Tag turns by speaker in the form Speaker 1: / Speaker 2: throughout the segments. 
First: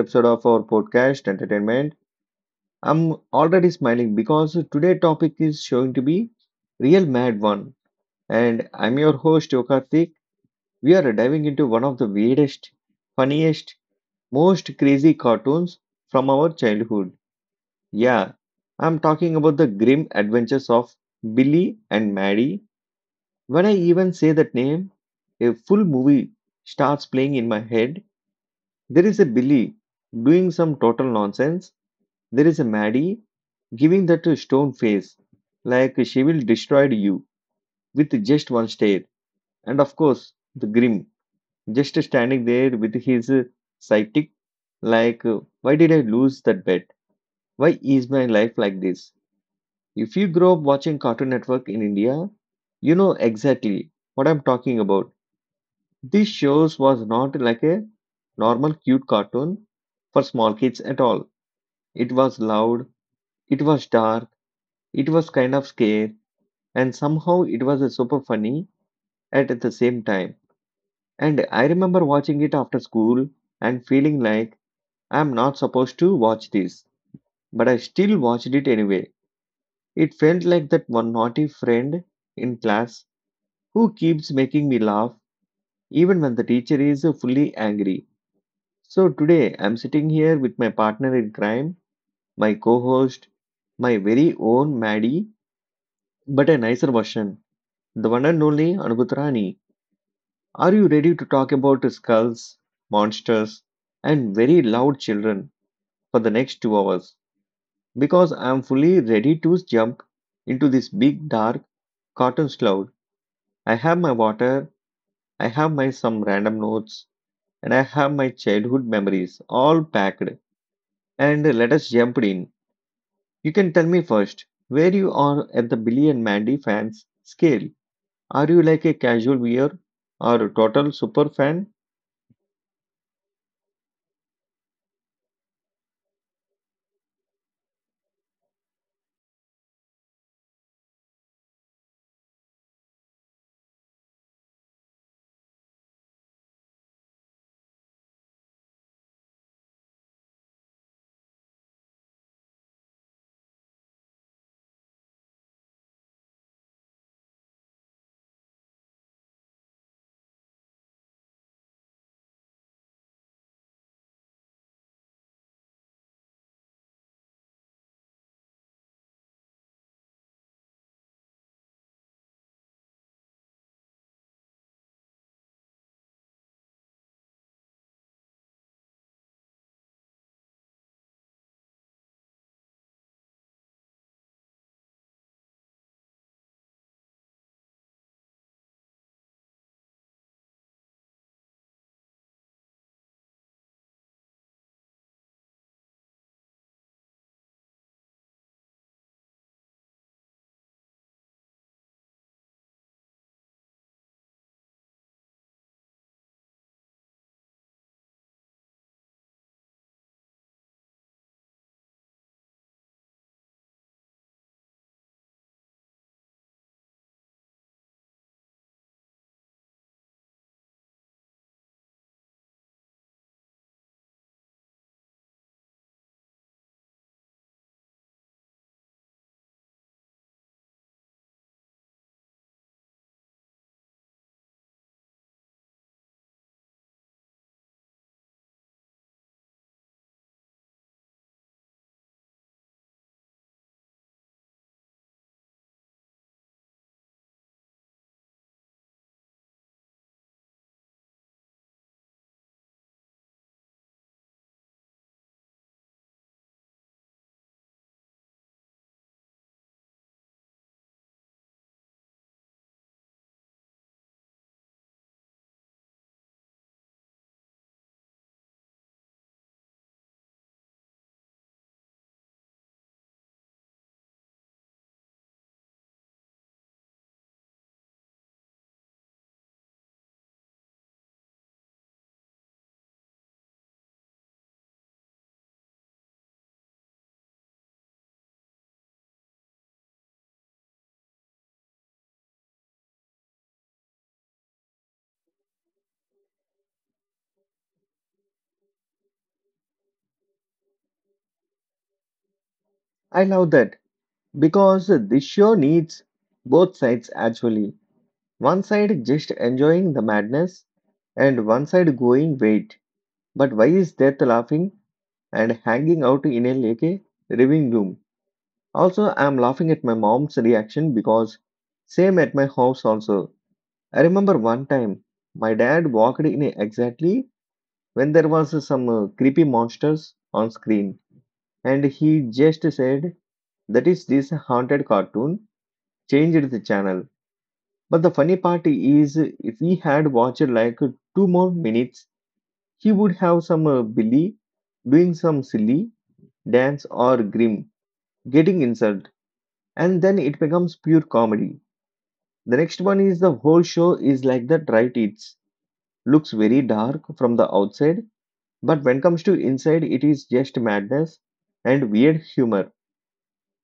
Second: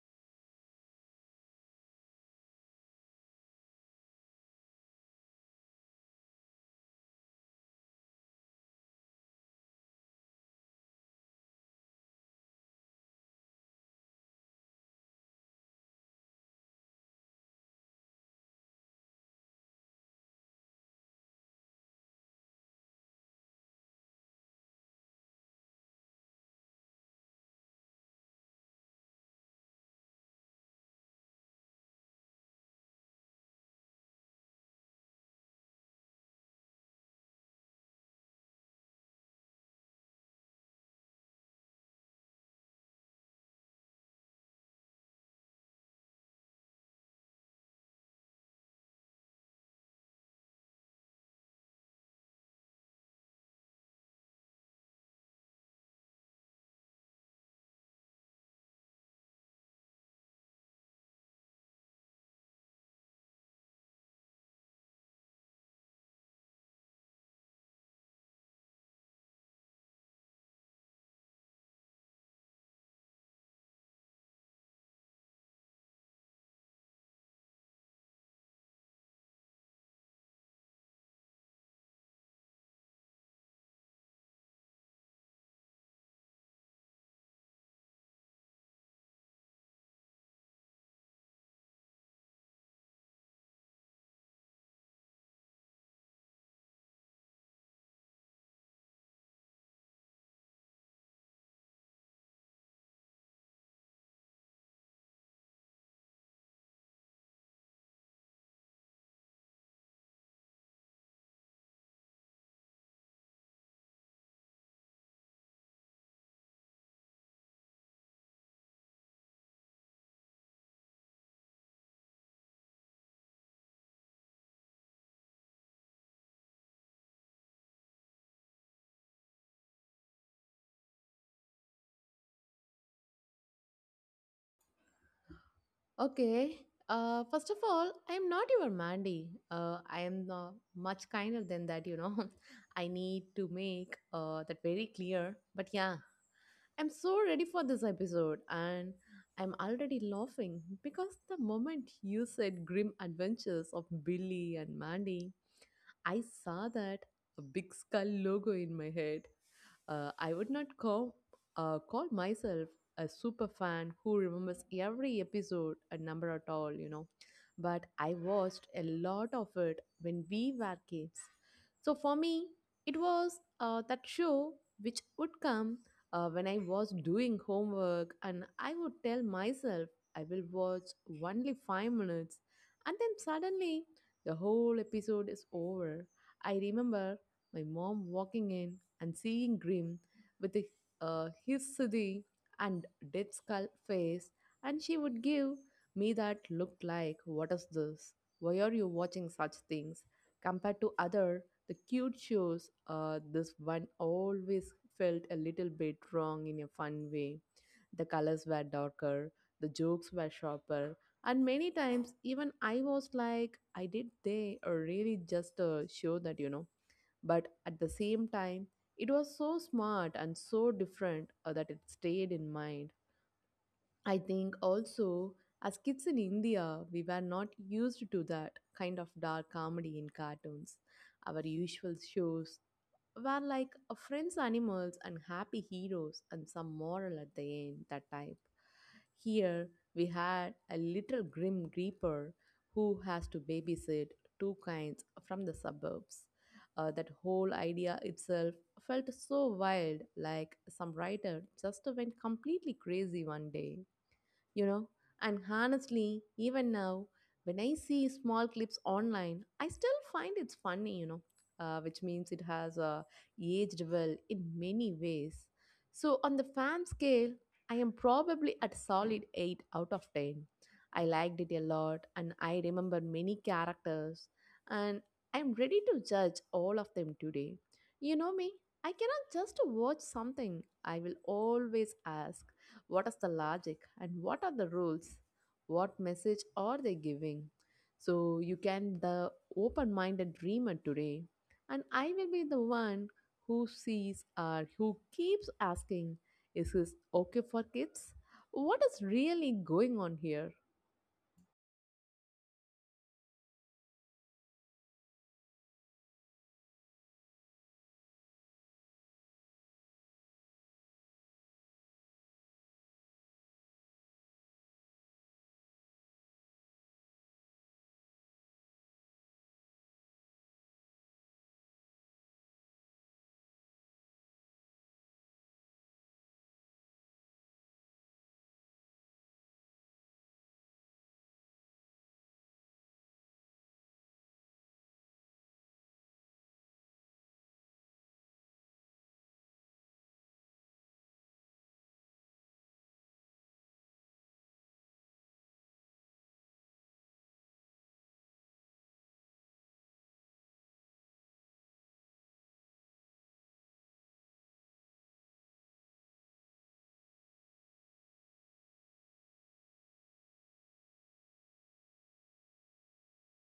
Speaker 1: episode of our podcast Entertainment. I'm already smiling because today topic is showing to be real mad one, and I'm your host Yokarthik. We are diving into one of the weirdest, funniest, most crazy cartoons from our childhood. Yeah, I'm talking about the grim adventures of Billy and Maddie. When I even say that name, a full movie starts playing in my head. There is a Billy doing some total nonsense. There is a Maddie giving that stone face, like she will destroy you with just one stare. And of course, the Grim just standing there with his psychic, like, why did I lose that bet? Why is my life like this? If you grow up watching Cartoon Network in India, you know exactly what I'm talking about. This shows was not like a normal cute cartoon for small kids at all. It was loud, it was dark, it was kind of scary, and somehow it was super funny at the same time. And I remember watching it after school and feeling like I'm not supposed to watch this, but I still watched it anyway. It felt like that one naughty friend in class who keeps making me laugh even when the teacher is fully angry. So today I'm sitting here with my partner in crime, my co host, my very own Maddie, but a nicer version. The one and only Anubutrani. Are you ready to talk about skulls, monsters, and very loud children for the next 2 hours? Because I am fully ready to jump into this big dark cotton cloud. I have my water, I have my some random notes, and I have my childhood memories all packed. And let us jump in. You can tell me first where you are at the Billy and Mandy fans scale. Are you like a casual viewer or a total super fan?
Speaker 2: Okay. First of all, I am not your Mandy. I am much kinder than that, you know. I need to make that very clear. But yeah, I'm so ready for this episode and I'm already laughing because the moment you said grim adventures of Billy and Mandy, I saw that a big skull logo in my head. I would not call, call myself a super fan who remembers every episode, a number at all, you know. But I watched a lot of it when we were kids. So for me, it was that show which would come when I was doing homework, and I would tell myself I will watch only 5 minutes, and then suddenly the whole episode is over. I remember my mom walking in and seeing Grim with the, his Siddhi and dead skull face, and she would give me that look like, "What is this? Why are you watching such things?" Compared to other, the cute shows, this one always felt a little bit wrong in a fun way. The colors were darker, the jokes were sharper, and many times even I was like, I did they or really just a show that you know but at the same time, it was so smart and so different that it stayed in mind. I think also, as kids in India, we were not used to that kind of dark comedy in cartoons. Our usual shows were like a friends animals and happy heroes and some moral at the end that type here we had a little grim reaper who has to babysit two kinds from the suburbs. That whole idea itself felt so wild like some writer just went completely crazy one day, you know. And honestly, even now when I see small clips online I still find it's funny, you know, which means it has aged well in many ways. So on the fan scale I am probably at solid 8 out of 10. I liked it a lot and I remember many characters, and I'm ready to judge all of them today. You know me, I cannot just watch something, I will always ask, what is the logic and what are the rules? What message are they giving? So you can the open-minded dreamer today, and I will be the one who sees or who keeps asking, is this okay for kids? What is really going on here?
Speaker 1: I love that. Because this show needs both sides actually. One side just enjoying the madness and one side going, wait, but why is death laughing and hanging out in a lake living room? Also, I'm laughing at my mom's reaction because same at my house also. I remember one time my dad walked in exactly when there was some creepy monsters on screen and he just said that is this haunted cartoon, changed the channel. But the funny part is, if he had watched like two more minutes, he would have some Billy doing some silly dance or Grim getting insulted, and then it becomes pure comedy. The next one is the whole show is like that, right? It looks very dark from the outside, but when comes to inside, it is just madness and weird humor.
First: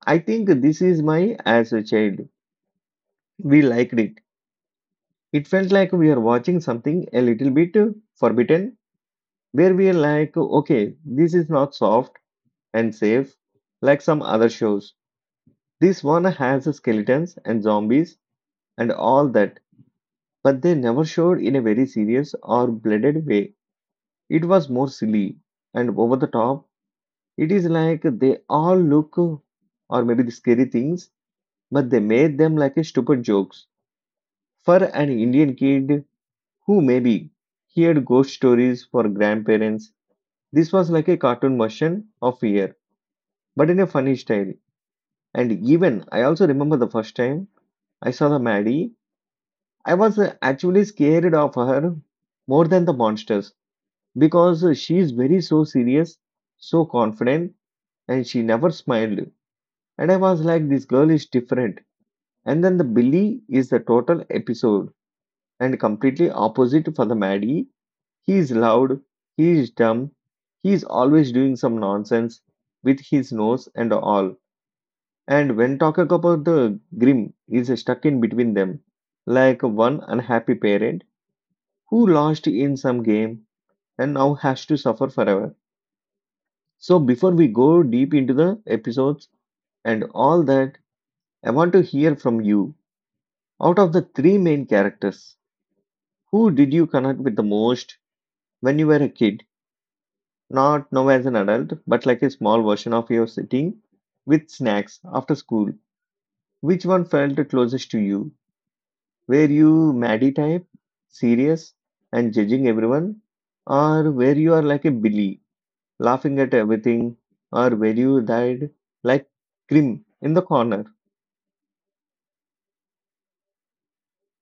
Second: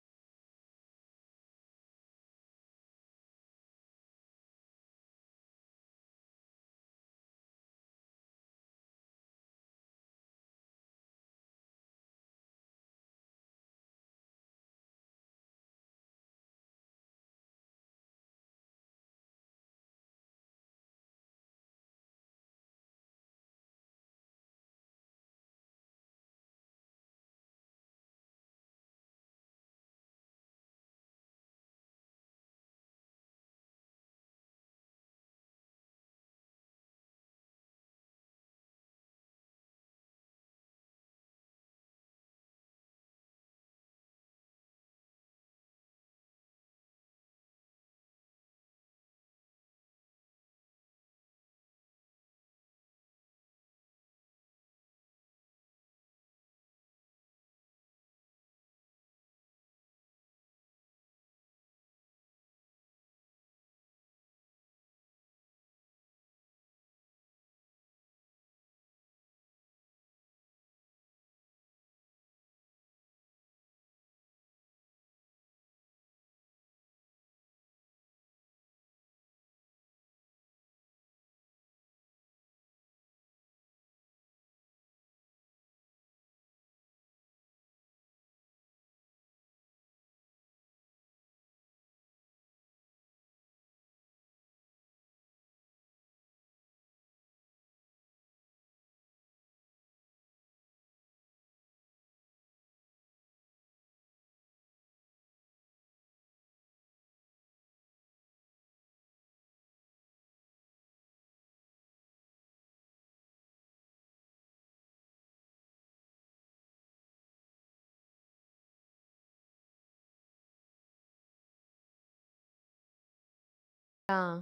Speaker 1: I think this is my as a child. We liked it. It felt like we are watching something a little bit forbidden where we are like, okay, this is not soft and safe like some other shows. This one has skeletons and zombies and all that, but they never showed in a very serious or blooded way. It was more silly and over the top. It is like they all look or maybe the scary things, but they made them like a stupid jokes for an Indian kid who maybe heard ghost stories for grandparents. This was like a cartoon version of fear but in a funny style. And even I also remember the first time I saw the Maddie, I was actually scared of her more than the monsters because she is very so serious, so confident, and she never smiled. And I was like, this girl is different. And then the Billy is the total episode and completely opposite for the Maddie. He is loud, he is dumb, he is always doing some nonsense with his nose and all. And when talking about the grim, is stuck in between them, like one unhappy parent who lost in some game and now has to suffer forever. So before we go deep into the episodes and all that, I want to hear from you. Out of the three main characters, who did you connect with the most when you were a kid? Not now as an adult, but like a small version of your sitting with snacks after school. Which one felt closest to you? Were you Maddie type, serious and judging everyone? Or were you are like a Billy, laughing at everything? Or were you died like Krim in the corner?
Speaker 2: Yeah,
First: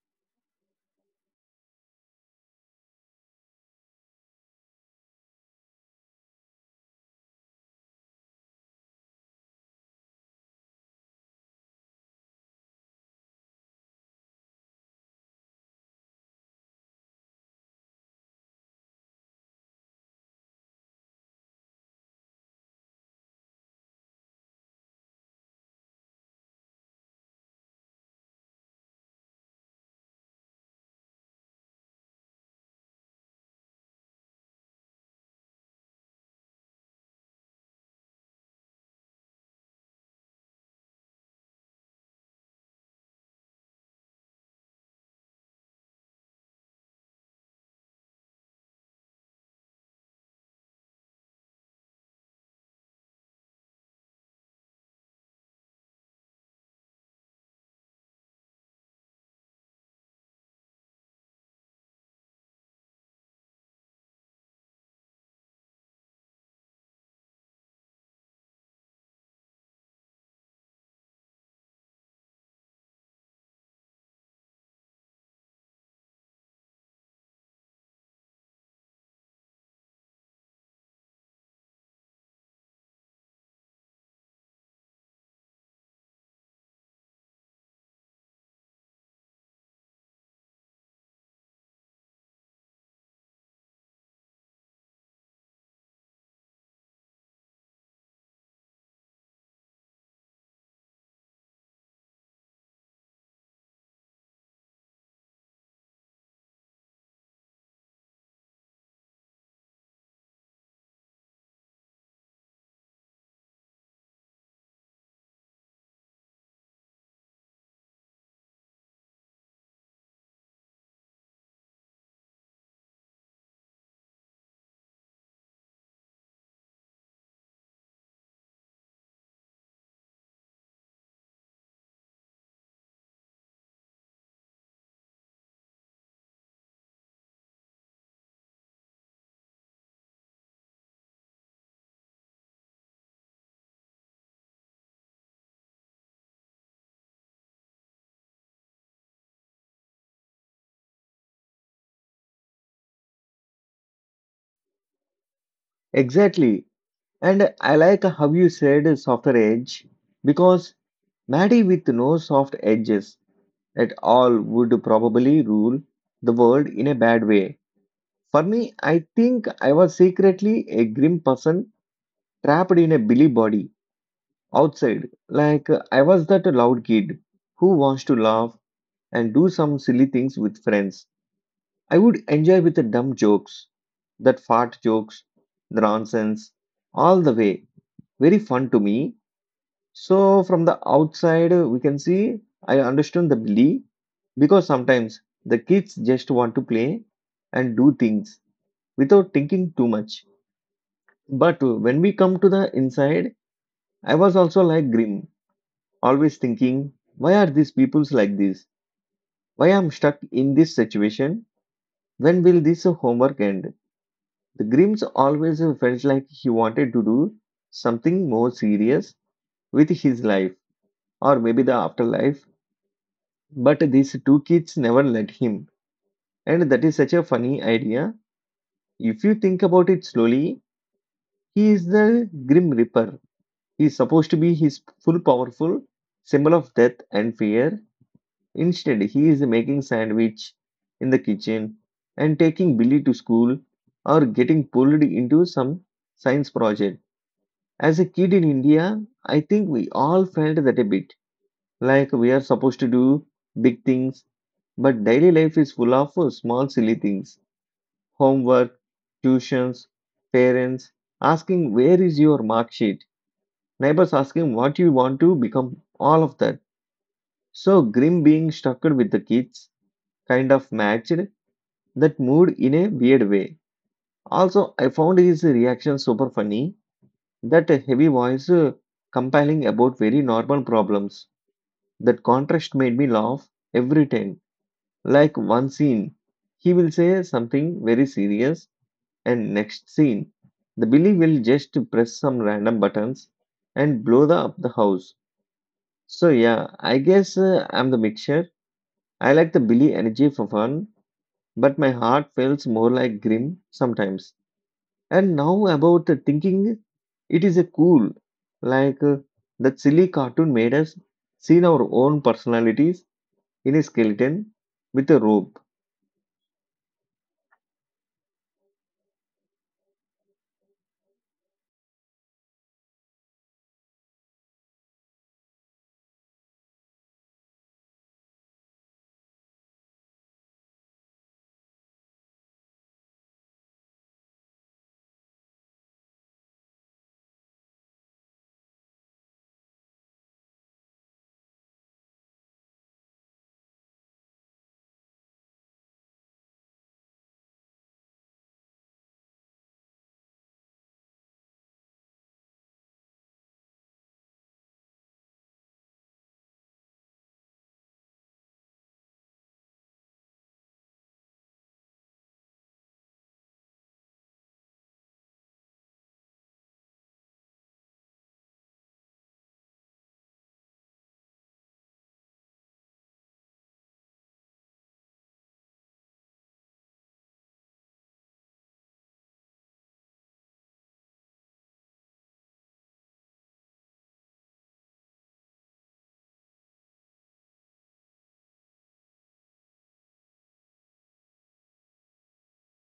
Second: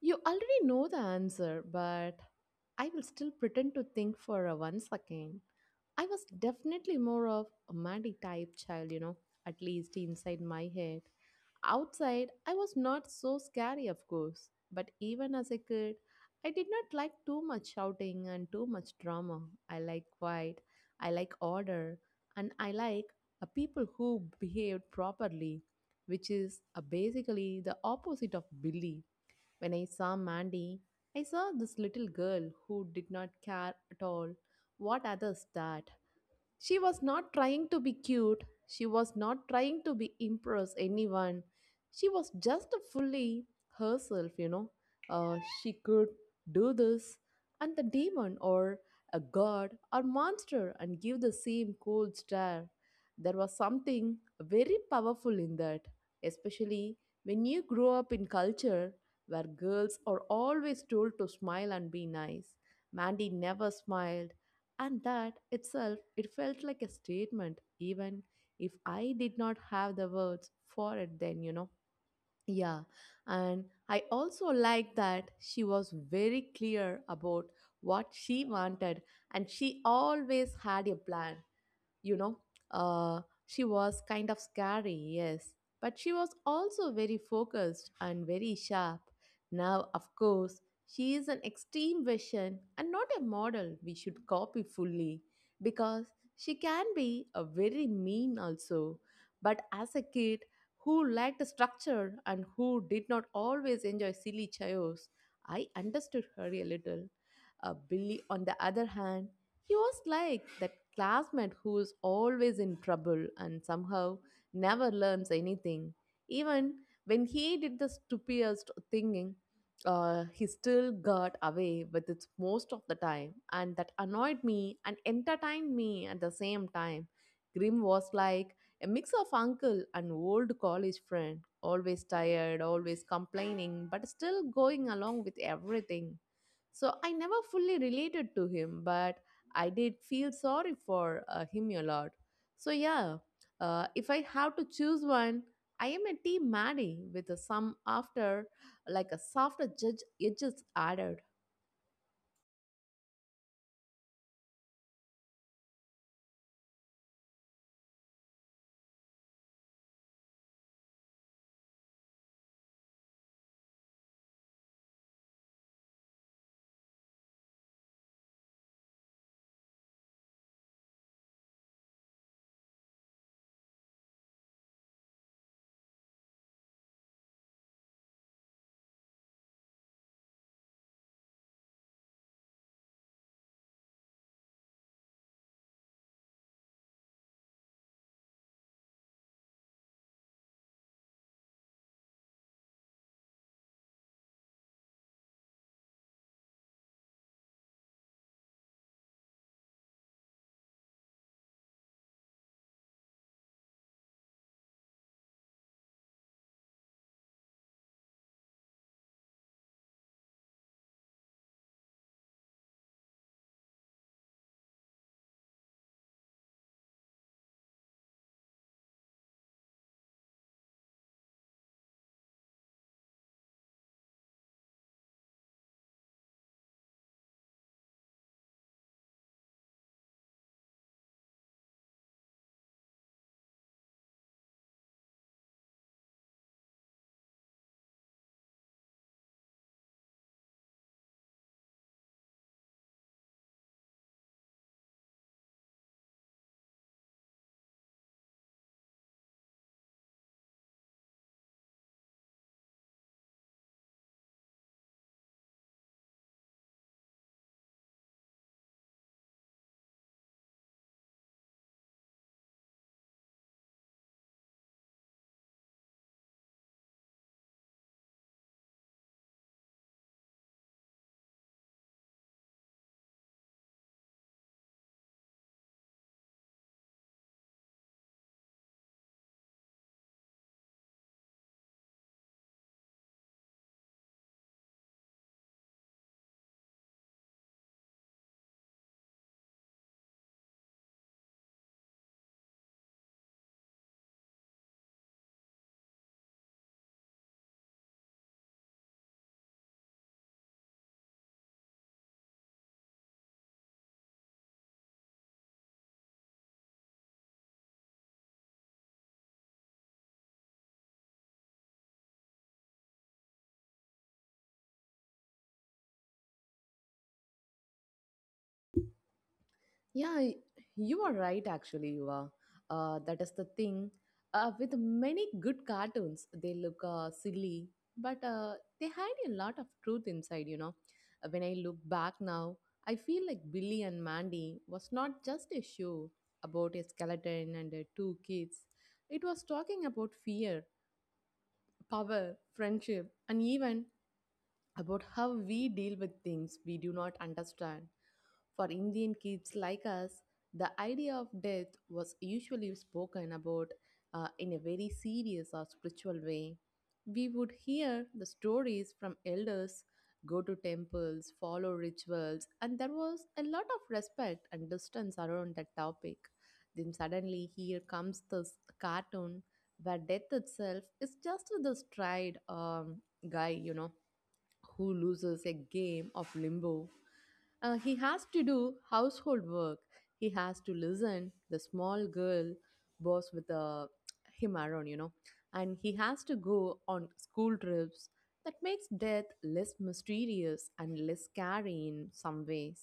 Speaker 2: you already know the answer, but I will still pretend to think for a one second. I was definitely more of a Maddie type child, you know, at least inside my head. Outside, I was not so scary, of course, but even as a kid, I did not like too much shouting and too much drama. I like quiet, I like order, and I like a people who behaved properly, which is basically the opposite of Billy. When I saw Mandy, I saw this little girl who did not care at all what others thought. She was not trying to be cute. She was not trying to be impress anyone. She was just fully herself, you know. Uh, she could do this, and the demon or a god or monster and give the same cold stare. There was something very powerful in that, especially when you grow up in culture where girls are always told to smile and be nice. Mandy never smiled. And that itself, it felt like a statement, even if I did not have the words for it then, you know. Yeah. And I also liked that she was very clear about what she wanted and she always had a plan, you know. uh, she was kind of scary, yes, but she was also very focused and very sharp. Now of course she is an extreme version and not a model we should copy fully because she can be a very mean also. But as a kid who liked structure and who did not always enjoy silly chaos, I understood her a little. Billy, on the other hand, he was like that classmate who is always in trouble and somehow never learns anything. Even when he did the stupidest thing, he still got away with it most of the time, and that annoyed me and entertained me at the same time. Grim was like a mix of uncle and old college friend, always tired, always complaining, but still going along with everything. So I never fully related to him, but I did feel sorry for him a lot. So, yeah, if I have to choose one, I am a team Maddie with a some after, like a softer judge edges added.
Speaker 1: Exactly. And I like how you said softer edge because Maddie with no soft edges at all would probably rule the world in a bad way. For me, I think I was secretly a grim person trapped in a Billy body. Outside. Like I was that loud kid who wants to laugh and do some silly things with friends. I would enjoy with the dumb jokes, that fart jokes, the nonsense, all the way. Very fun to me. So from the outside, we can see I understand the Billy, because sometimes the kids just want to play and do things without thinking too much. But when we come to the inside, I was also like grim always thinking, why are these peoples like this? Why I'm stuck in this situation? When will this homework end? The Grimms always felt like he wanted to do something more serious with his life or maybe the afterlife, but these two kids never let him. And that is such a funny idea. If you think about it slowly, he is the Grim Reaper. He is supposed to be his full powerful symbol of death and fear. Instead, he is making sandwich in the kitchen and taking Billy to school or getting pulled into some science project. As a kid in India, I think we all felt that a bit like we are supposed to do big things, but daily life is full of small silly things. Homework, tuitions, parents asking where is your mark sheet, neighbors asking what you want to become, all of that. So Grim being stuck with the kids kind of matched that mood in a weird way. Also, I found his reaction super funny. That heavy voice compelling about very normal problems. That contrast made me laugh every time. Like one scene, he will say something very serious, and next scene, the Billy will just press some random buttons and blow the, up the house. So yeah, I guess I'm the mixture. I like the Billy energy for fun, but my heart feels more like Grim sometimes. And now about the thinking, it is a cool, like that silly cartoon made us seen our own personalities in a skeleton with a rope.
Speaker 2: Yeah, you are right, actually, you are. That is the thing. With many good cartoons, they look silly, but they hide a lot of truth inside, you know. When I look back now, I feel like Billy and Mandy was not just a show about a skeleton and two kids. It was talking about fear, power, friendship, and even about how we deal with things we do not understand. For Indian kids like us, the idea of death was usually spoken about in a very serious or spiritual way. We would hear the stories from elders, go to temples, follow rituals, and there was a lot of respect and distance around that topic. Then suddenly, here comes this cartoon where death itself is just this tried guy, you know, who loses a game of limbo he has to do household work. He has to listen the small girl boss with him around, you know, and he has to go on school trips. That makes death less mysterious and less scary in some ways.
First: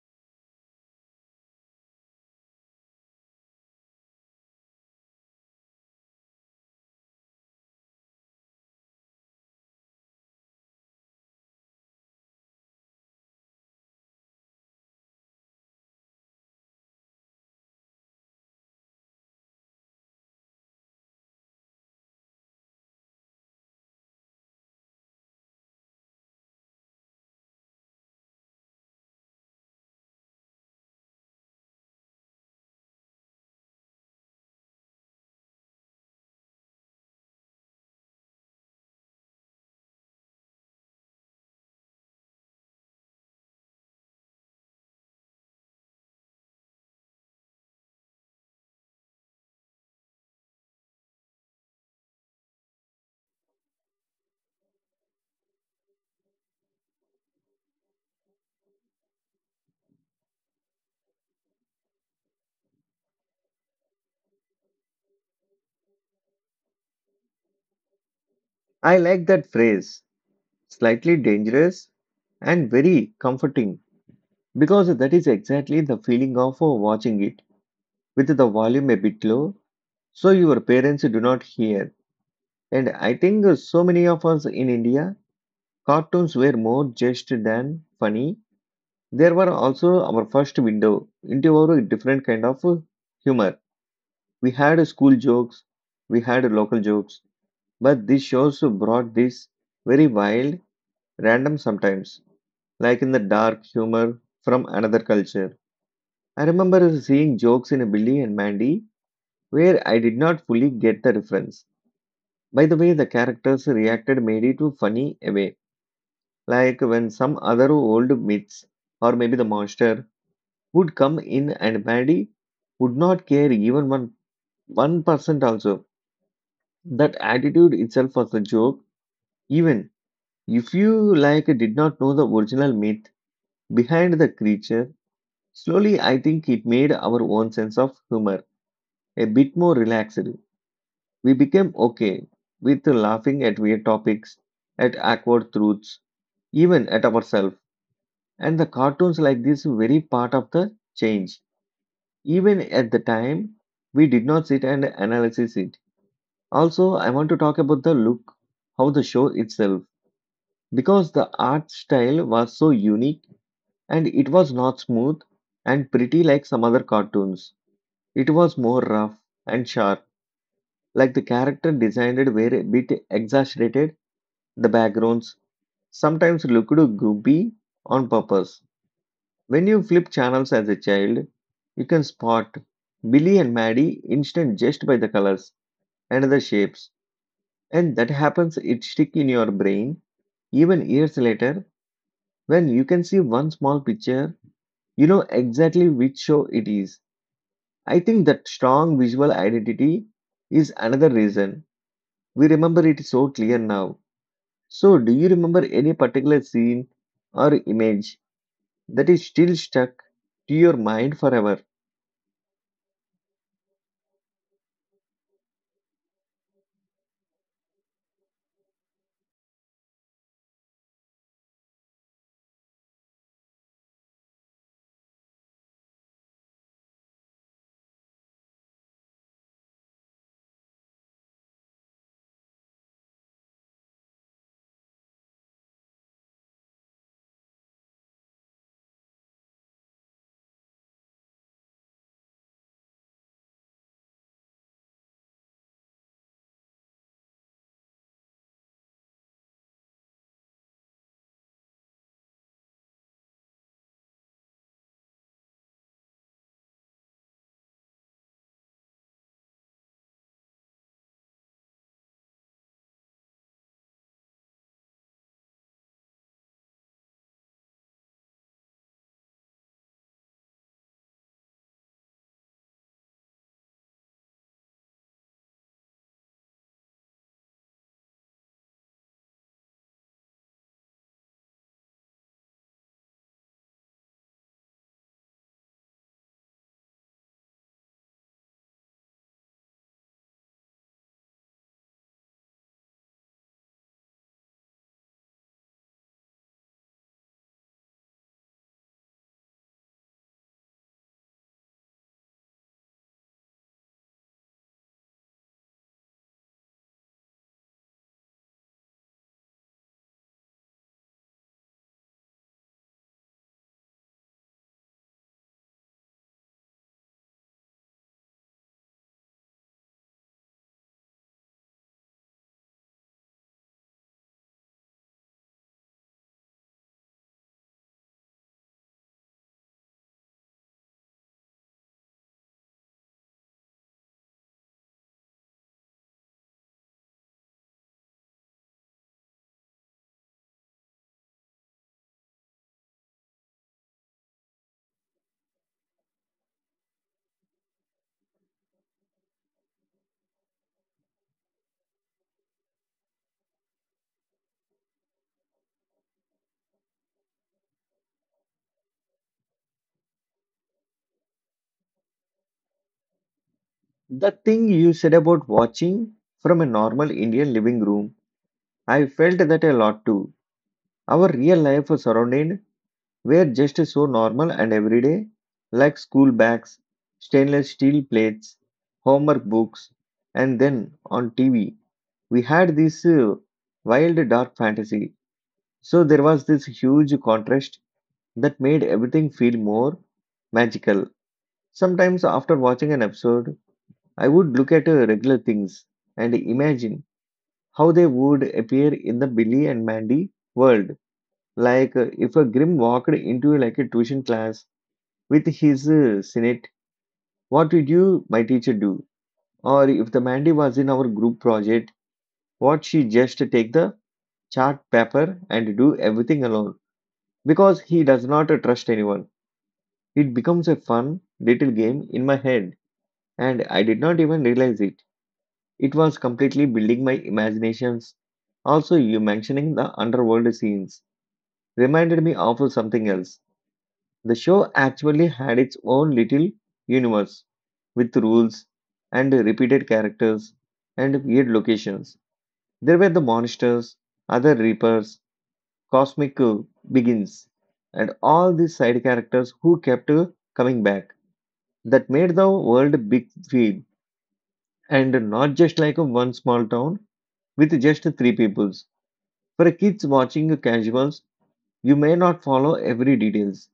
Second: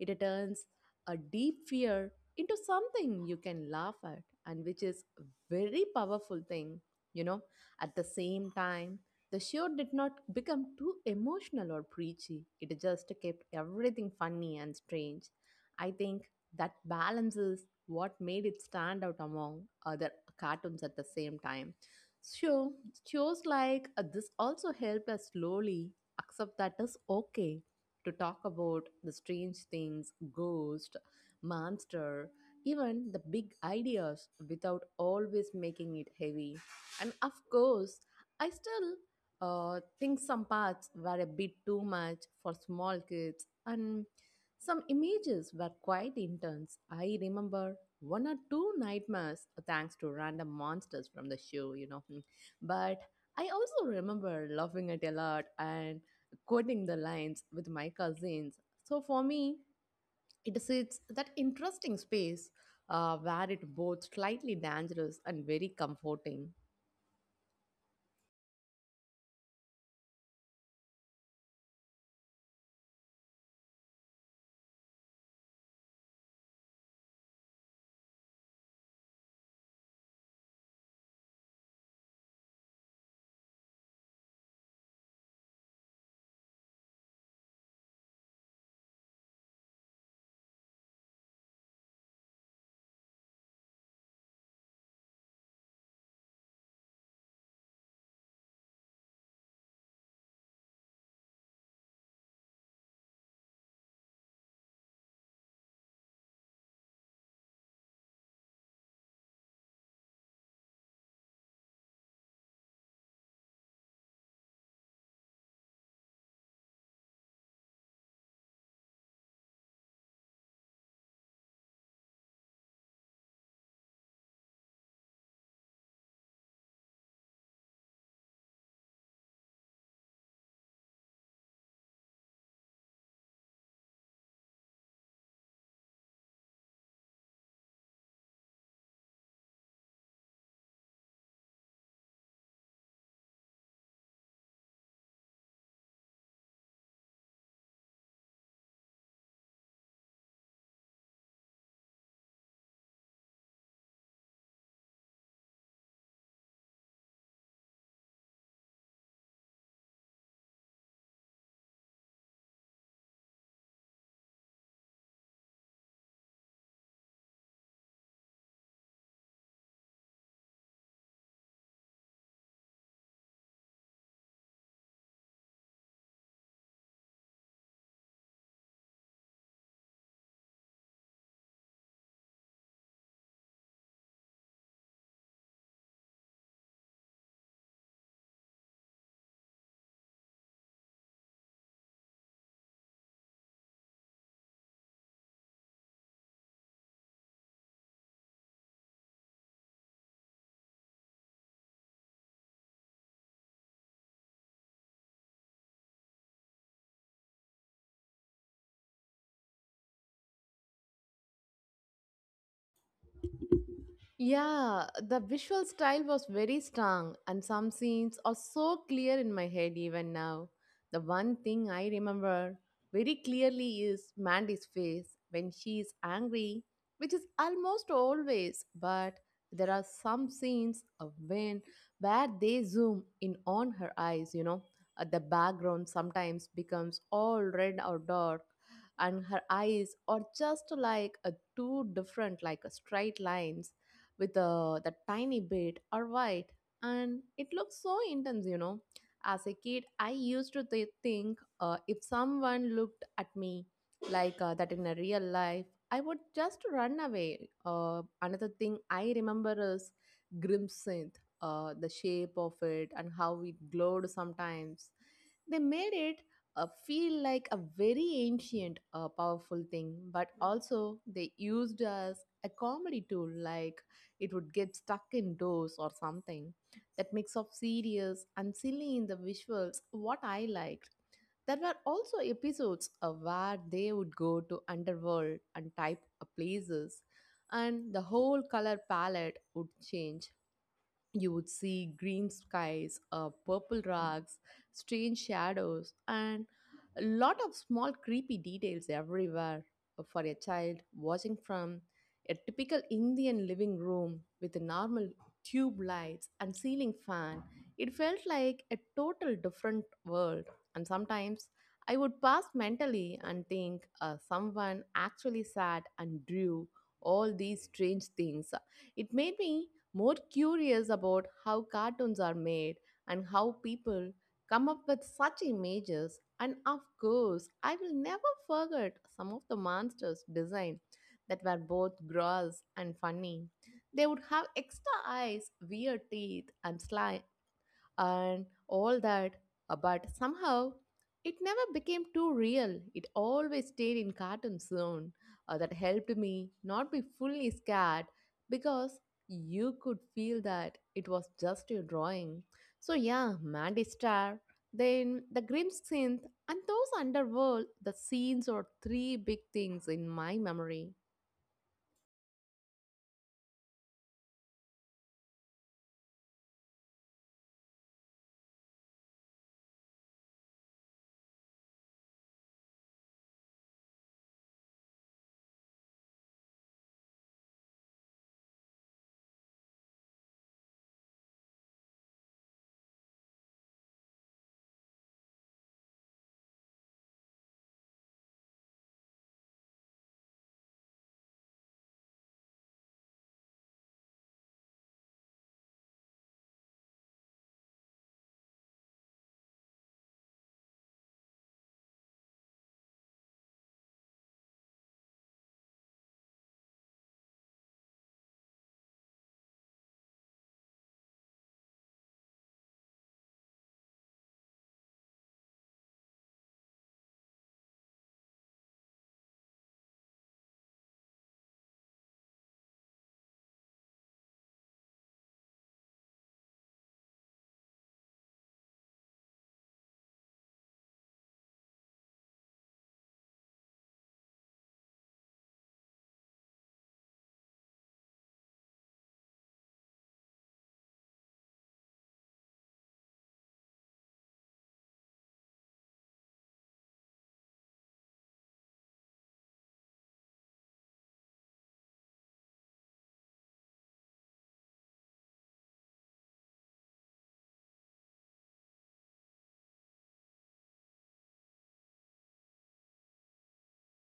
Speaker 2: It turns a deep fear into something you can laugh at, and which is very powerful thing, you know. At the same time, the show did not become too emotional or preachy. It just kept everything funny and strange. I think that balance is what made it stand out among other cartoons at the same time. So, shows like this also helped us slowly accept that it's okay to talk about the strange things, ghost, monster, even the big ideas without always making it heavy. And of course, I still think some parts were a bit too much for small kids, and some images were quite intense. I remember one or two nightmares thanks to random monsters from the show, you know. Hmm. But I also remember laughing at a lot and quoting the lines with my cousins. So for me, it sits that interesting space where it both slightly dangerous and very comforting.
Speaker 1: I like that phrase, slightly dangerous and very comforting, because that is exactly the feeling of watching it with the volume a bit low, so your parents do not hear. And I think so many of us in India, cartoons were more just than funny. There were also our first window into our different kind of humor. We had school jokes, we had local jokes, but these shows brought this very wild, random sometimes, like in the dark humor from another culture. I remember seeing jokes in Billy and Mandy where I did not fully get the reference. By the way, the characters reacted made it funny away, like when some other old myths or maybe the monster would come in and Mandy would not care even one percent also. That attitude itself was a joke. Even if you like did not know the original myth behind the creature, slowly I think it made our own sense of humor a bit more relaxed. We became okay with laughing at weird topics, at awkward truths, even at ourselves. And the cartoons like this very part of the change. Even at the time, we did not sit and analyze it. Also, I want to talk about the look, how the show itself, because the art style was so unique and it was not smooth and pretty like some other cartoons. It was more rough and sharp, like the character designed were a bit exaggerated. The backgrounds sometimes looked goopy on purpose. When you flip channels as a child, you can spot Billy and Maddie instant just by the colors and the shapes. And that happens, it stick in your brain even years later when you can see one small picture, you know exactly which show it is. I think that strong visual identity is another reason we remember it so clear now. So, do you remember any particular scene or image that is still stuck to your mind forever?
Speaker 2: Yeah, the visual style was very strong, and some scenes are so clear in my head even now. The one thing I remember very clearly is Mandy's face when she is angry, which is almost always, but there are some scenes of when where they zoom in on her eyes, you know. The background sometimes becomes all red or dark, and her eyes are just like a two different, like a straight lines with the tiny bit are white and it looks so intense, you know. As a kid I used to think, if someone looked at me like that in a real life I would just run away. Another thing I remember is grimsynth, the shape of it and how it glowed sometimes. They made it feel like a very ancient powerful thing but also they used as a comedy tool like it would get stuck indoors or something. That mix of serious and silly in the visuals, what I liked. There were also episodes of where they would go to underworld and type of places, and the whole color palette would change. You would see green skies, purple rugs, strange shadows, and a lot of small creepy details everywhere. For a child watching from a typical Indian living room with normal tube lights and ceiling fan. It felt like a total different world, and sometimes I would pass mentally and think someone actually sat and drew all these strange things. It made me more curious about how cartoons are made and how people come up with such images. And of course, I will never forget some of the monsters' design that were both gross and funny. They would have extra eyes, weird teeth, and sly and all that. But somehow, it never became too real. It always stayed in cartoon zone. That helped me not be fully scared because you could feel that it was just a drawing. So yeah, Mandy Star, then the Grim Synth, and those underworld, the scenes are three big things in my memory.
Speaker 1: The thing you said about watching from a normal Indian living room, I felt that a lot too. Our real life was surrounded were just so normal and everyday, like school bags, stainless steel plates, homework books, and then on TV, we had this wild dark fantasy. So there was this huge contrast that made everything feel more magical. Sometimes, after watching an episode, I would look at regular things and imagine how they would appear in the Billy and Mandy world. Like if a Grimm walked into like a tuition class with his Senate, what did you, my teacher, do? Or if the Mandy was in our group project, what she just take the chart paper and do everything alone because he does not trust anyone. It becomes a fun little game in my head, and I did not even realize it. It was completely building my imaginations. Also, you mentioning the underworld scenes reminded me of something else. The show actually had its own little universe with rules and repeated characters and weird locations. There were the monsters, other reapers, cosmic begins, and all these side characters who kept coming back. That made the world big feel and not just like a one small town with just three peoples. For kids watching casuals, you may not follow every details,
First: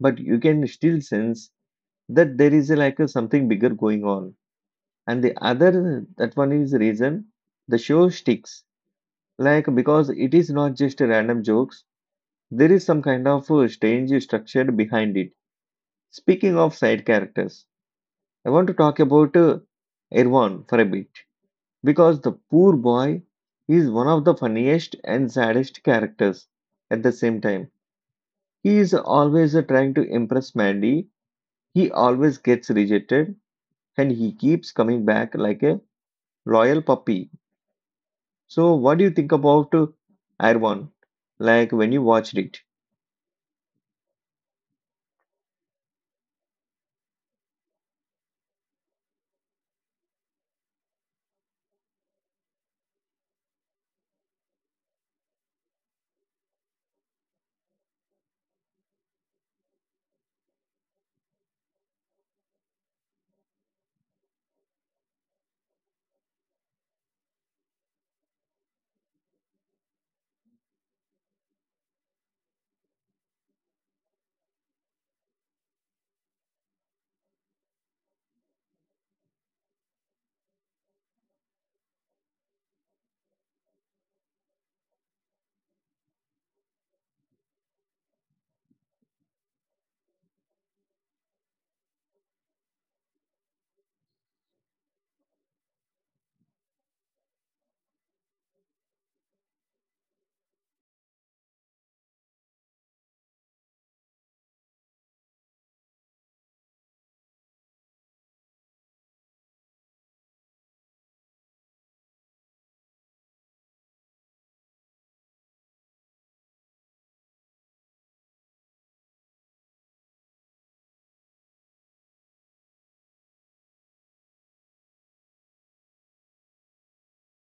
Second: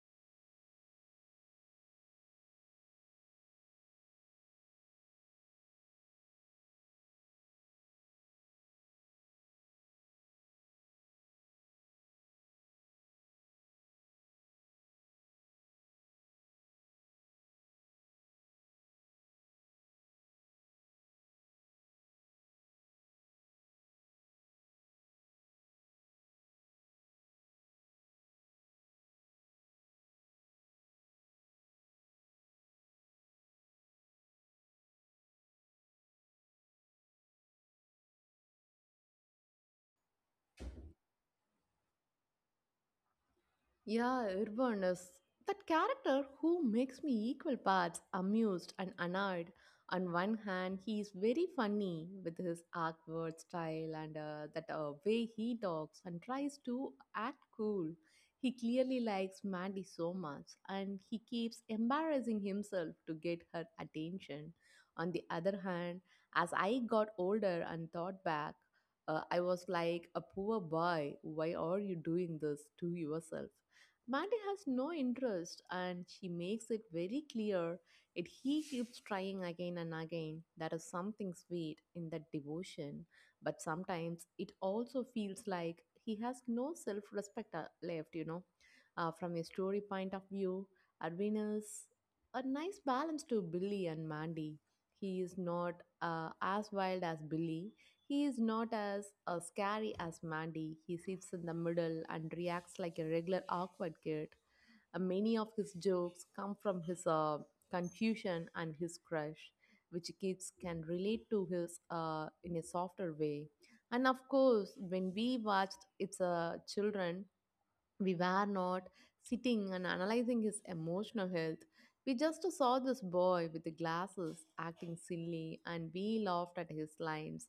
Speaker 1: but you can still sense that there is a, like a something bigger going on and the other that one is reason the show sticks like because it is not just a random jokes. There is some kind of strange structure behind it. Speaking of side characters, I want to talk about Erwan for a bit, because the poor boy is one of the funniest and saddest characters at the same time. He is always trying to impress mandy. He always gets rejected, and he keeps coming back like a Royal Puppy. So, what do you think about Irwan? Like when you watched it?
Speaker 2: Yeah, Urbanus. That character who makes me equal parts amused and annoyed. On one hand, he is very funny with his awkward style and that way he talks and tries to act cool. He clearly likes Mandy so much and he keeps embarrassing himself to get her attention. On the other hand, as I got older and thought back, I was like, a poor boy, why are you doing this to yourself? Mandy has no interest and she makes it very clear that he keeps trying again and again. There is something sweet in that devotion, but sometimes it also feels like he has no self respect left. From a story point of view, Arvin is a nice balance to Billy and Mandy. He is not as wild as Billy, he is not as scary as Mandy. He sits in the middle and reacts like a regular awkward kid. Many of his jokes come from his confusion and his crush, which kids can relate to his in a softer way. And of course, when we watched It's a Children, we were not sitting and analyzing his emotional health. We just saw this boy with the glasses acting silly and we laughed at his lines.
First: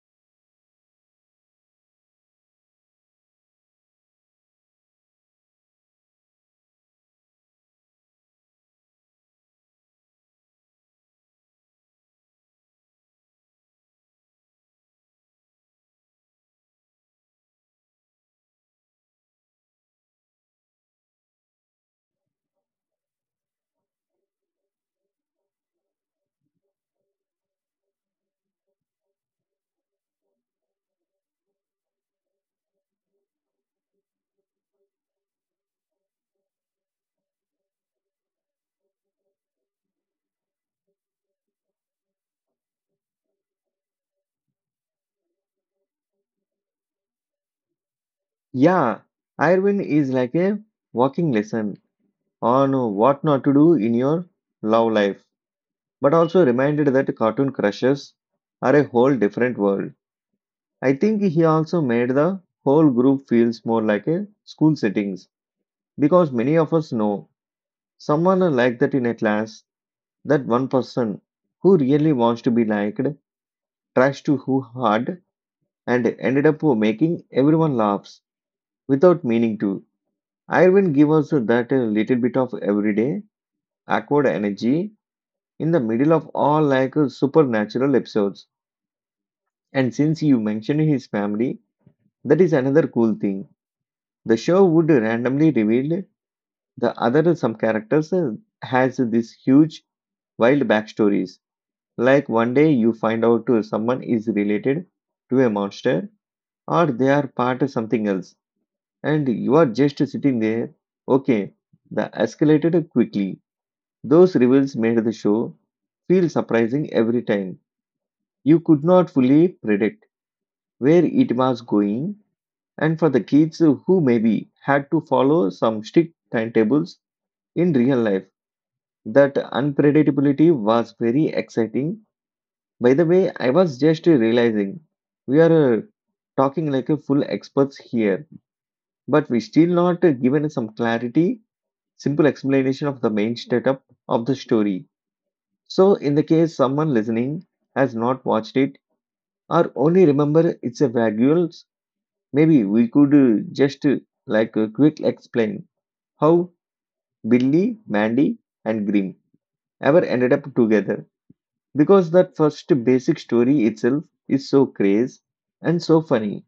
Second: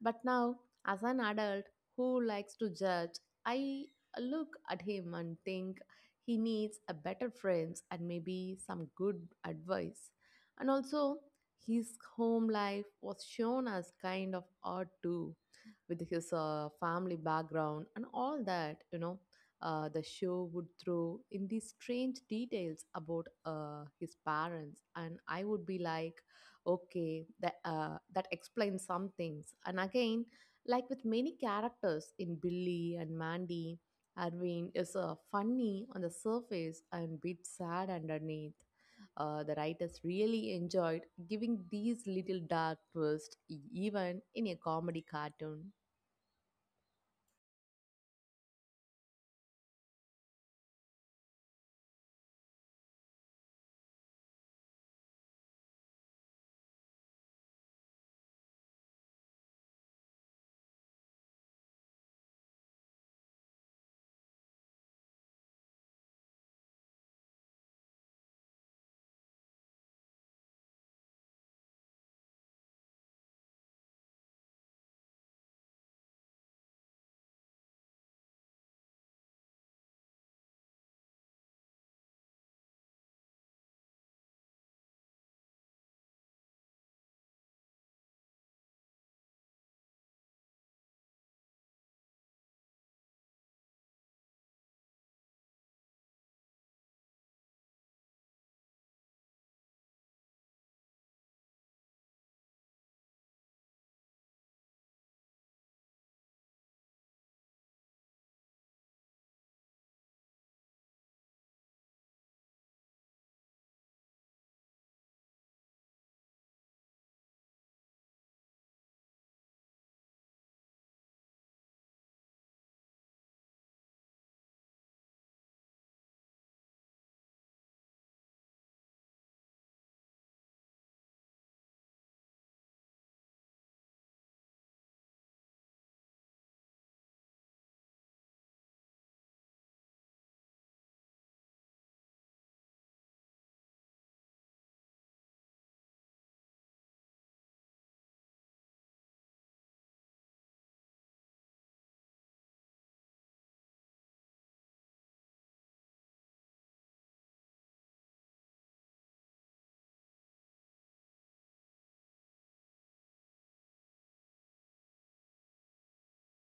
Speaker 2: But now, as an adult who likes to judge, I look at him and think he needs a better friends and maybe some good advice. And also, his home life was shown as kind of odd too, with his family background and all that, the show would throw in these strange details about his parents, and I would be like, okay, that explains some things. And again, like with many characters in Billy and Mandy, Arvind is funny on the surface and bit sad underneath. The writers really enjoyed giving these little dark twists, even in a comedy cartoon.
Speaker 1: Yeah, Irwin is like a walking lesson on what not to do in your love life, but also reminded that cartoon crushes are a whole different world. I think he also made the whole group feels more like a school settings because many of us know someone like that in a class, that one person who really wants to be liked tries to who hard and ended up making everyone laughs without meaning to. Irwin gave us that little bit of everyday awkward energy in the middle of all like supernatural episodes. And since you mentioned his family, that is another cool thing. The show would randomly reveal the other some characters has this huge wild backstories. Like one day you find out someone is related to a monster or they are part of something else and you are just sitting there. Okay, the escalated quickly. Those reveals made the show feel surprising every time. You could not fully predict where it was going, and for the kids who maybe had to follow some strict timetables in real life, that unpredictability was very exciting. By the way, I was just realizing we are talking like a full experts here, but we still not given some clarity simple explanation of the main setup of the story. So, in the case someone listening has not watched it or only remember it's a vagues, maybe we could just like quick explain how Billy, Mandy, and Grimm ever ended up together, because that first basic story itself is so crazy and so funny.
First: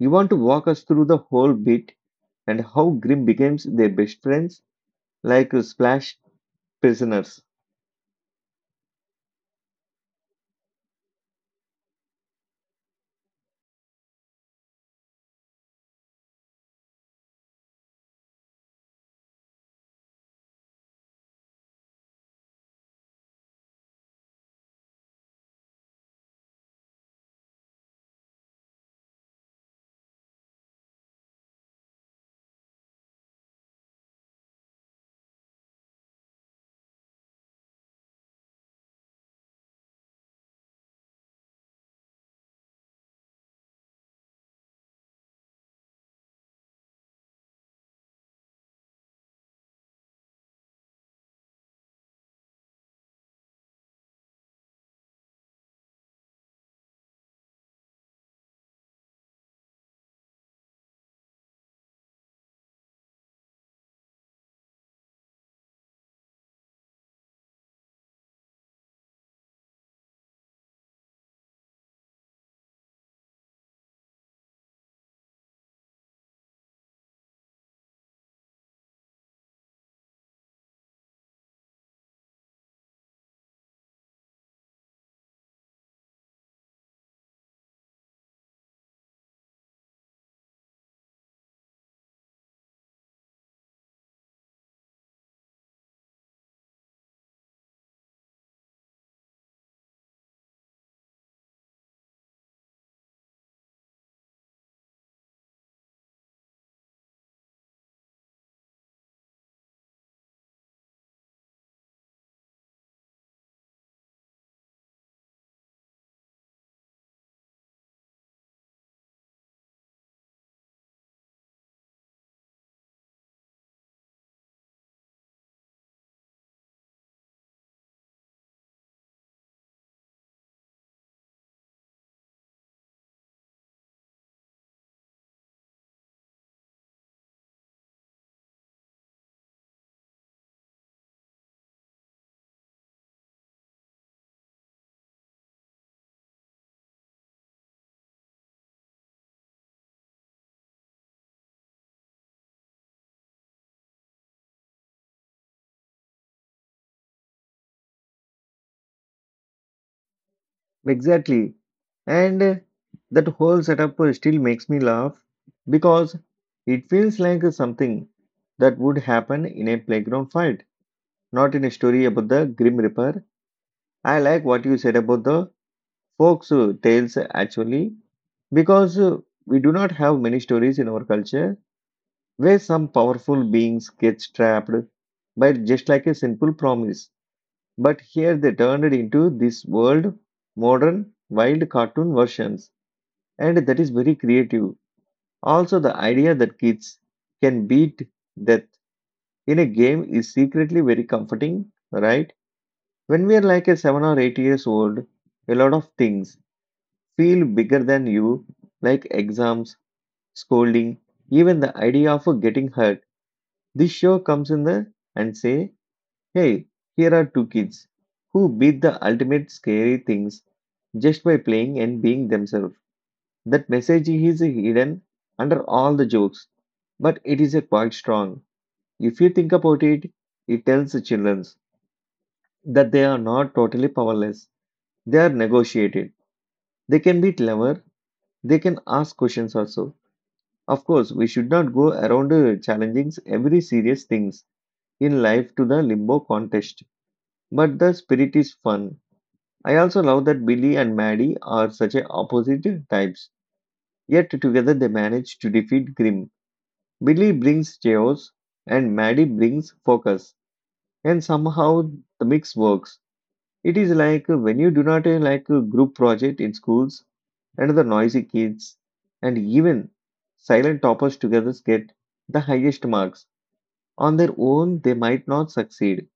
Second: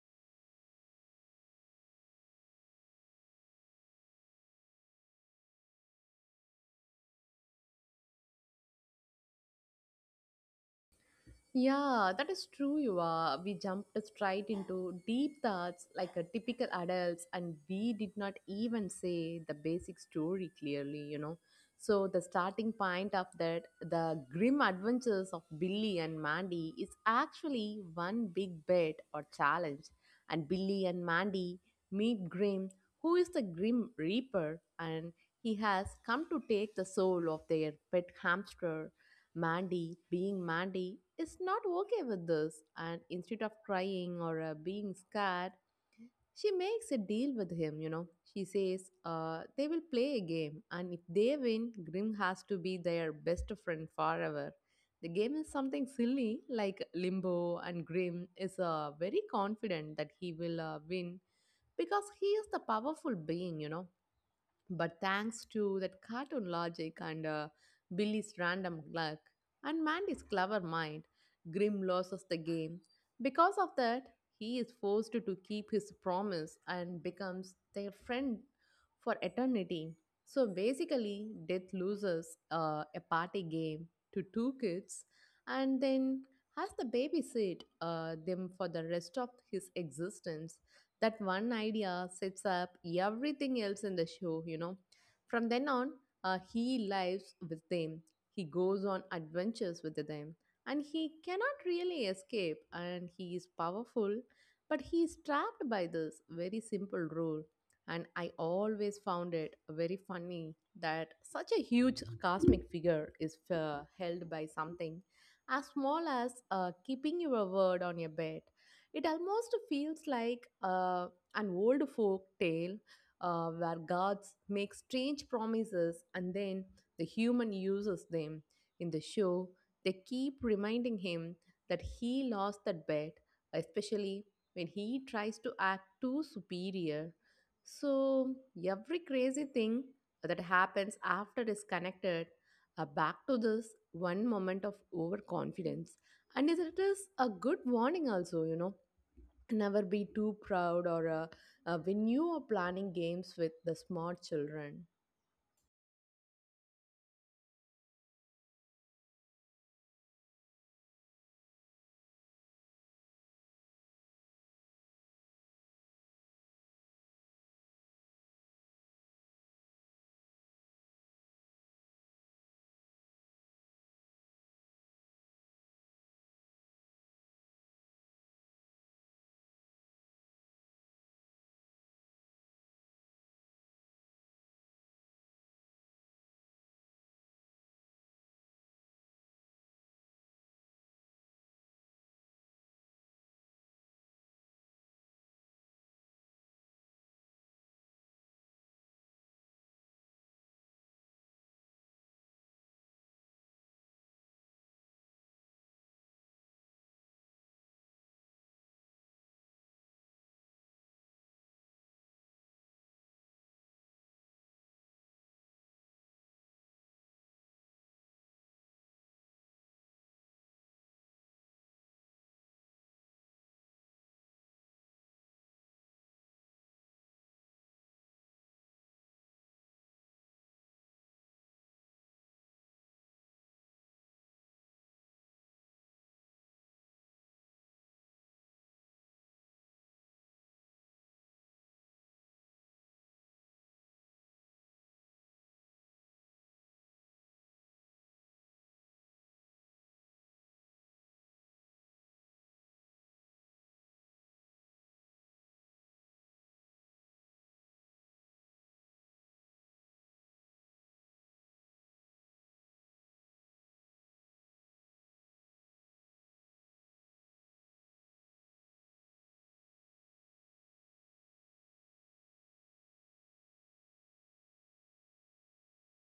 Speaker 1: You want to walk us through the whole bit and how Grimm becomes their best friends like splash prisoners.
Speaker 2: Yeah, that is true, you are. We jumped straight into deep thoughts like a typical adults, and we did not even say the basic story clearly, you know. So, the starting point of that, the grim adventures of Billy and Mandy, is actually one big bet or challenge. And Billy and Mandy meet Grim, who is the Grim Reaper, and he has come to take the soul of their pet hamster Mandy, being Mandy, is not okay with this, and instead of crying or being scared, she makes a deal with him. You know, she says they will play a game, and if they win, Grim has to be their best friend forever. The game is something silly like Limbo, and Grim is very confident that he will win because he is the powerful being, you know. But thanks to that cartoon logic and Billy's random luck and Mandy's clever mind, Grim loses the game. Because of that, he is forced to keep his promise and becomes their friend for eternity. So basically, Death loses a party game to two kids and then has the babysit them for the rest of his existence. That one idea sets up everything else in the show, you know. From then on, he lives with them, he goes on adventures with them, and he cannot really escape. And he is powerful, but he is trapped by this very simple rule. And I always found it very funny that such a huge cosmic figure is held by something as small as keeping your word on your bed. It almost feels like an old folk tale where gods make strange promises and then the human uses them. In the show, they keep reminding him that he lost that bet, especially when he tries to act too superior. So, every crazy thing that happens after is connected back to this one moment of overconfidence. And it is a good warning, also, you know never be too proud or when you are planning games with the smart children.
Speaker 1: Exactly. And that whole setup still makes me laugh because it feels like something that would happen in a playground fight, not in a story about the Grim Reaper. I like what you said about the folks' tales actually, because we do not have many stories in our culture where some powerful beings gets trapped by just like a simple promise. But here they turned it into this world modern wild cartoon versions, and that is very creative. Also, the idea that kids can beat death in a game is secretly very comforting, right? When we are like a 7 or 8 years old, a lot of things feel bigger than you, like exams, scolding, even the idea of getting hurt. This show comes in the and say, hey, here are two kids who beat the ultimate scary things just by playing and being themselves. That message is hidden under all the jokes, but it is a quite strong. If you think about it, it tells the children that they are not totally powerless. They are negotiated. They can be clever. They can ask questions also. Of course, we should not go around challenging every serious things in life to the limbo contest. But the spirit is fun. I also love that Billy and Maddie are such a opposite types. Yet together they manage to defeat Grim. Billy brings chaos and Maddie brings focus, and somehow the mix works. It is like when you do not like a group project in schools and the noisy kids and even silent toppers together get the highest marks. On their own, they might not succeed,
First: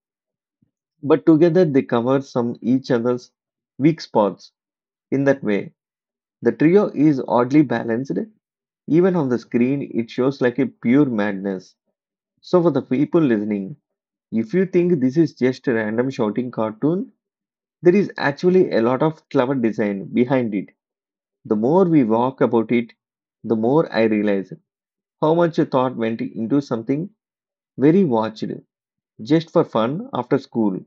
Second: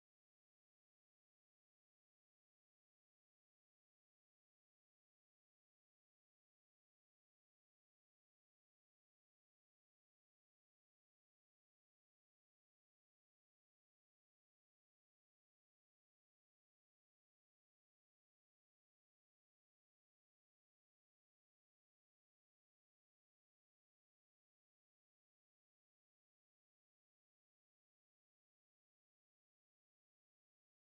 Speaker 1: but together they cover some each other's weak spots. In that way, the trio is oddly balanced. Even on the screen, it shows like a pure madness. So, for the people listening, if you think this is just a random shouting cartoon, there is actually a lot of clever design behind it. The more we walk about it, the more I realize how much thought went into something very watched just for fun after school.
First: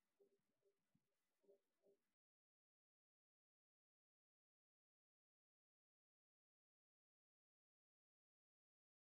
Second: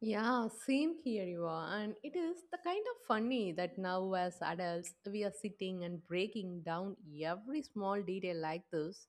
Speaker 2: Yeah, same here you are. And it is the kind of funny that now, as adults, we are sitting and breaking down every small detail like this.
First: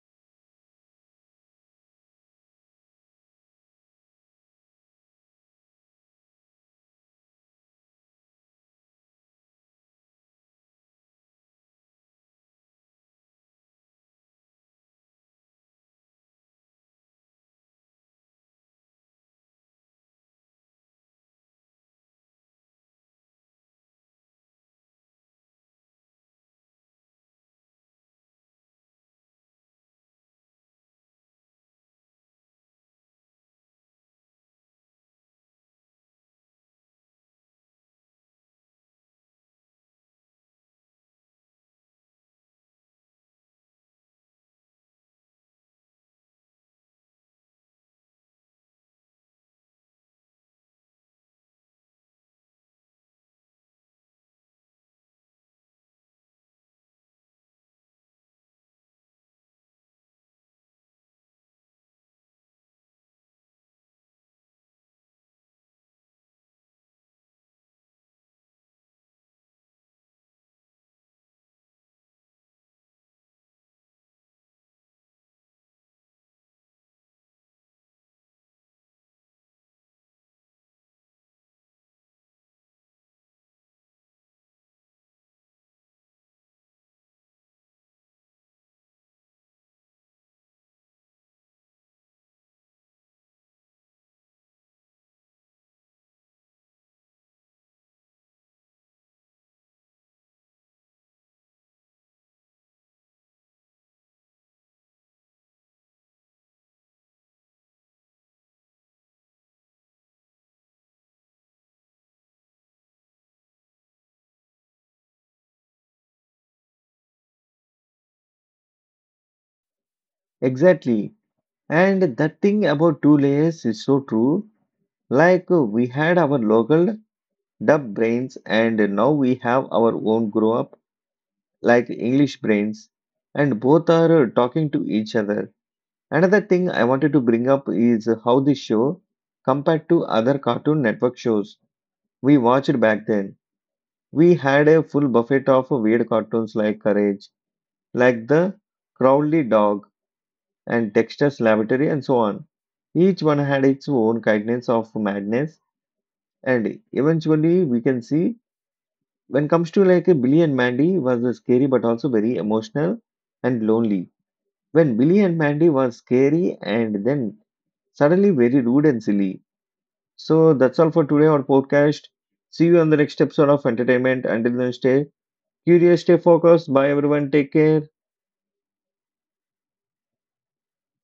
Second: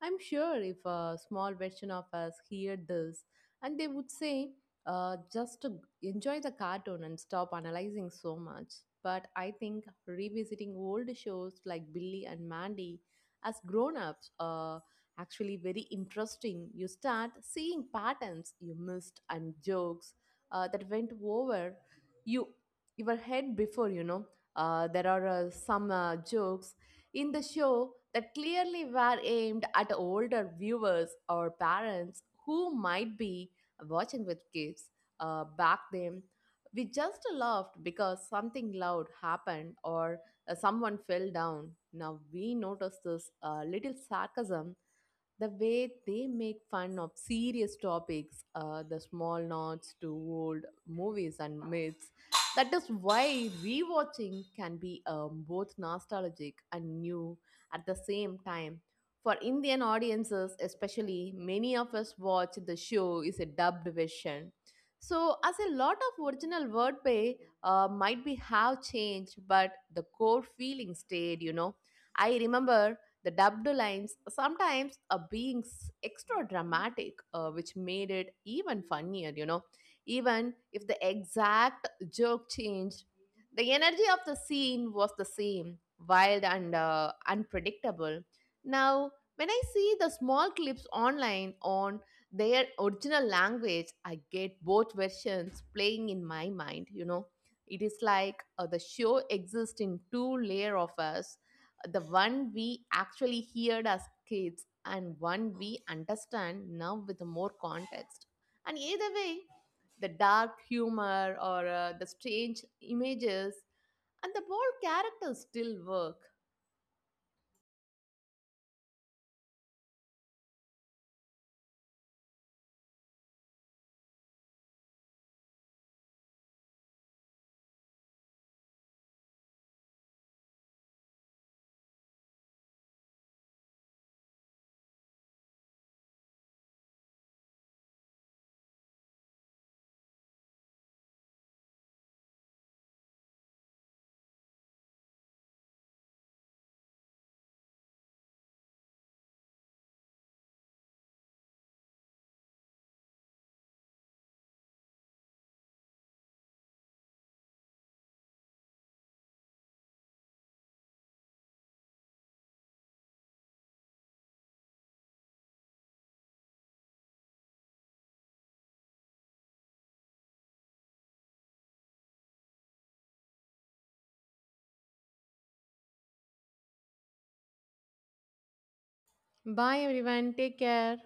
Speaker 2: I'm sure if a small version of us heard this, and they would say, just to enjoy the cartoon and stop analyzing so much. But I think revisiting old shows like Billy and Mandy as grown ups actually very interesting. You start seeing patterns you missed and jokes that went over you your head before you know there are some jokes in the show that clearly were aimed at older viewers or parents who might be watching with kids back then we just laughed because something loud happened or someone fell down now we notice this little sarcasm the way they make fun of serious topics, the small nods to old movies and myths. That is why rewatching can be both nostalgic and new at the same time. For Indian audiences, especially, many of us watch the show is a dubbed version. So, as a lot of original wordplay might be have changed, but the core feeling stayed. You know, I remember the dubbed lines sometimes are being extra dramatic, which made it even funnier, you know. Even if the exact joke changed, the energy of the scene was the same, wild and unpredictable. Now, when I see the small clips online on their original language, I get both versions playing in my mind, you know. It is like the show exists in two layer of us the one we actually heard as kids and one we understand now with more context. And either way, the dark humor or the strange images and the bold characters still work.
Speaker 1: Exactly. And that thing about two layers is so true. Like we had our local dub brains and now we have our own grow up like English brains and both are talking to each other. Another thing I wanted to bring up is how this show, compared to other Cartoon Network shows we watched back then, we had a full buffet of weird cartoons like Courage, like the Crowley Dog and Dexter's Laboratory, and so on. Each one had its own kindness of madness, and eventually we can see when comes to like Billy and Mandy was scary but also very emotional and lonely. When Billy and Mandy was scary and then suddenly very rude and silly. So that's all for today on podcast. See you on the next episode of entertainment. Until then, stay curious, stay focused. Bye, everyone. Take care.
Speaker 2: Bye everyone, take care.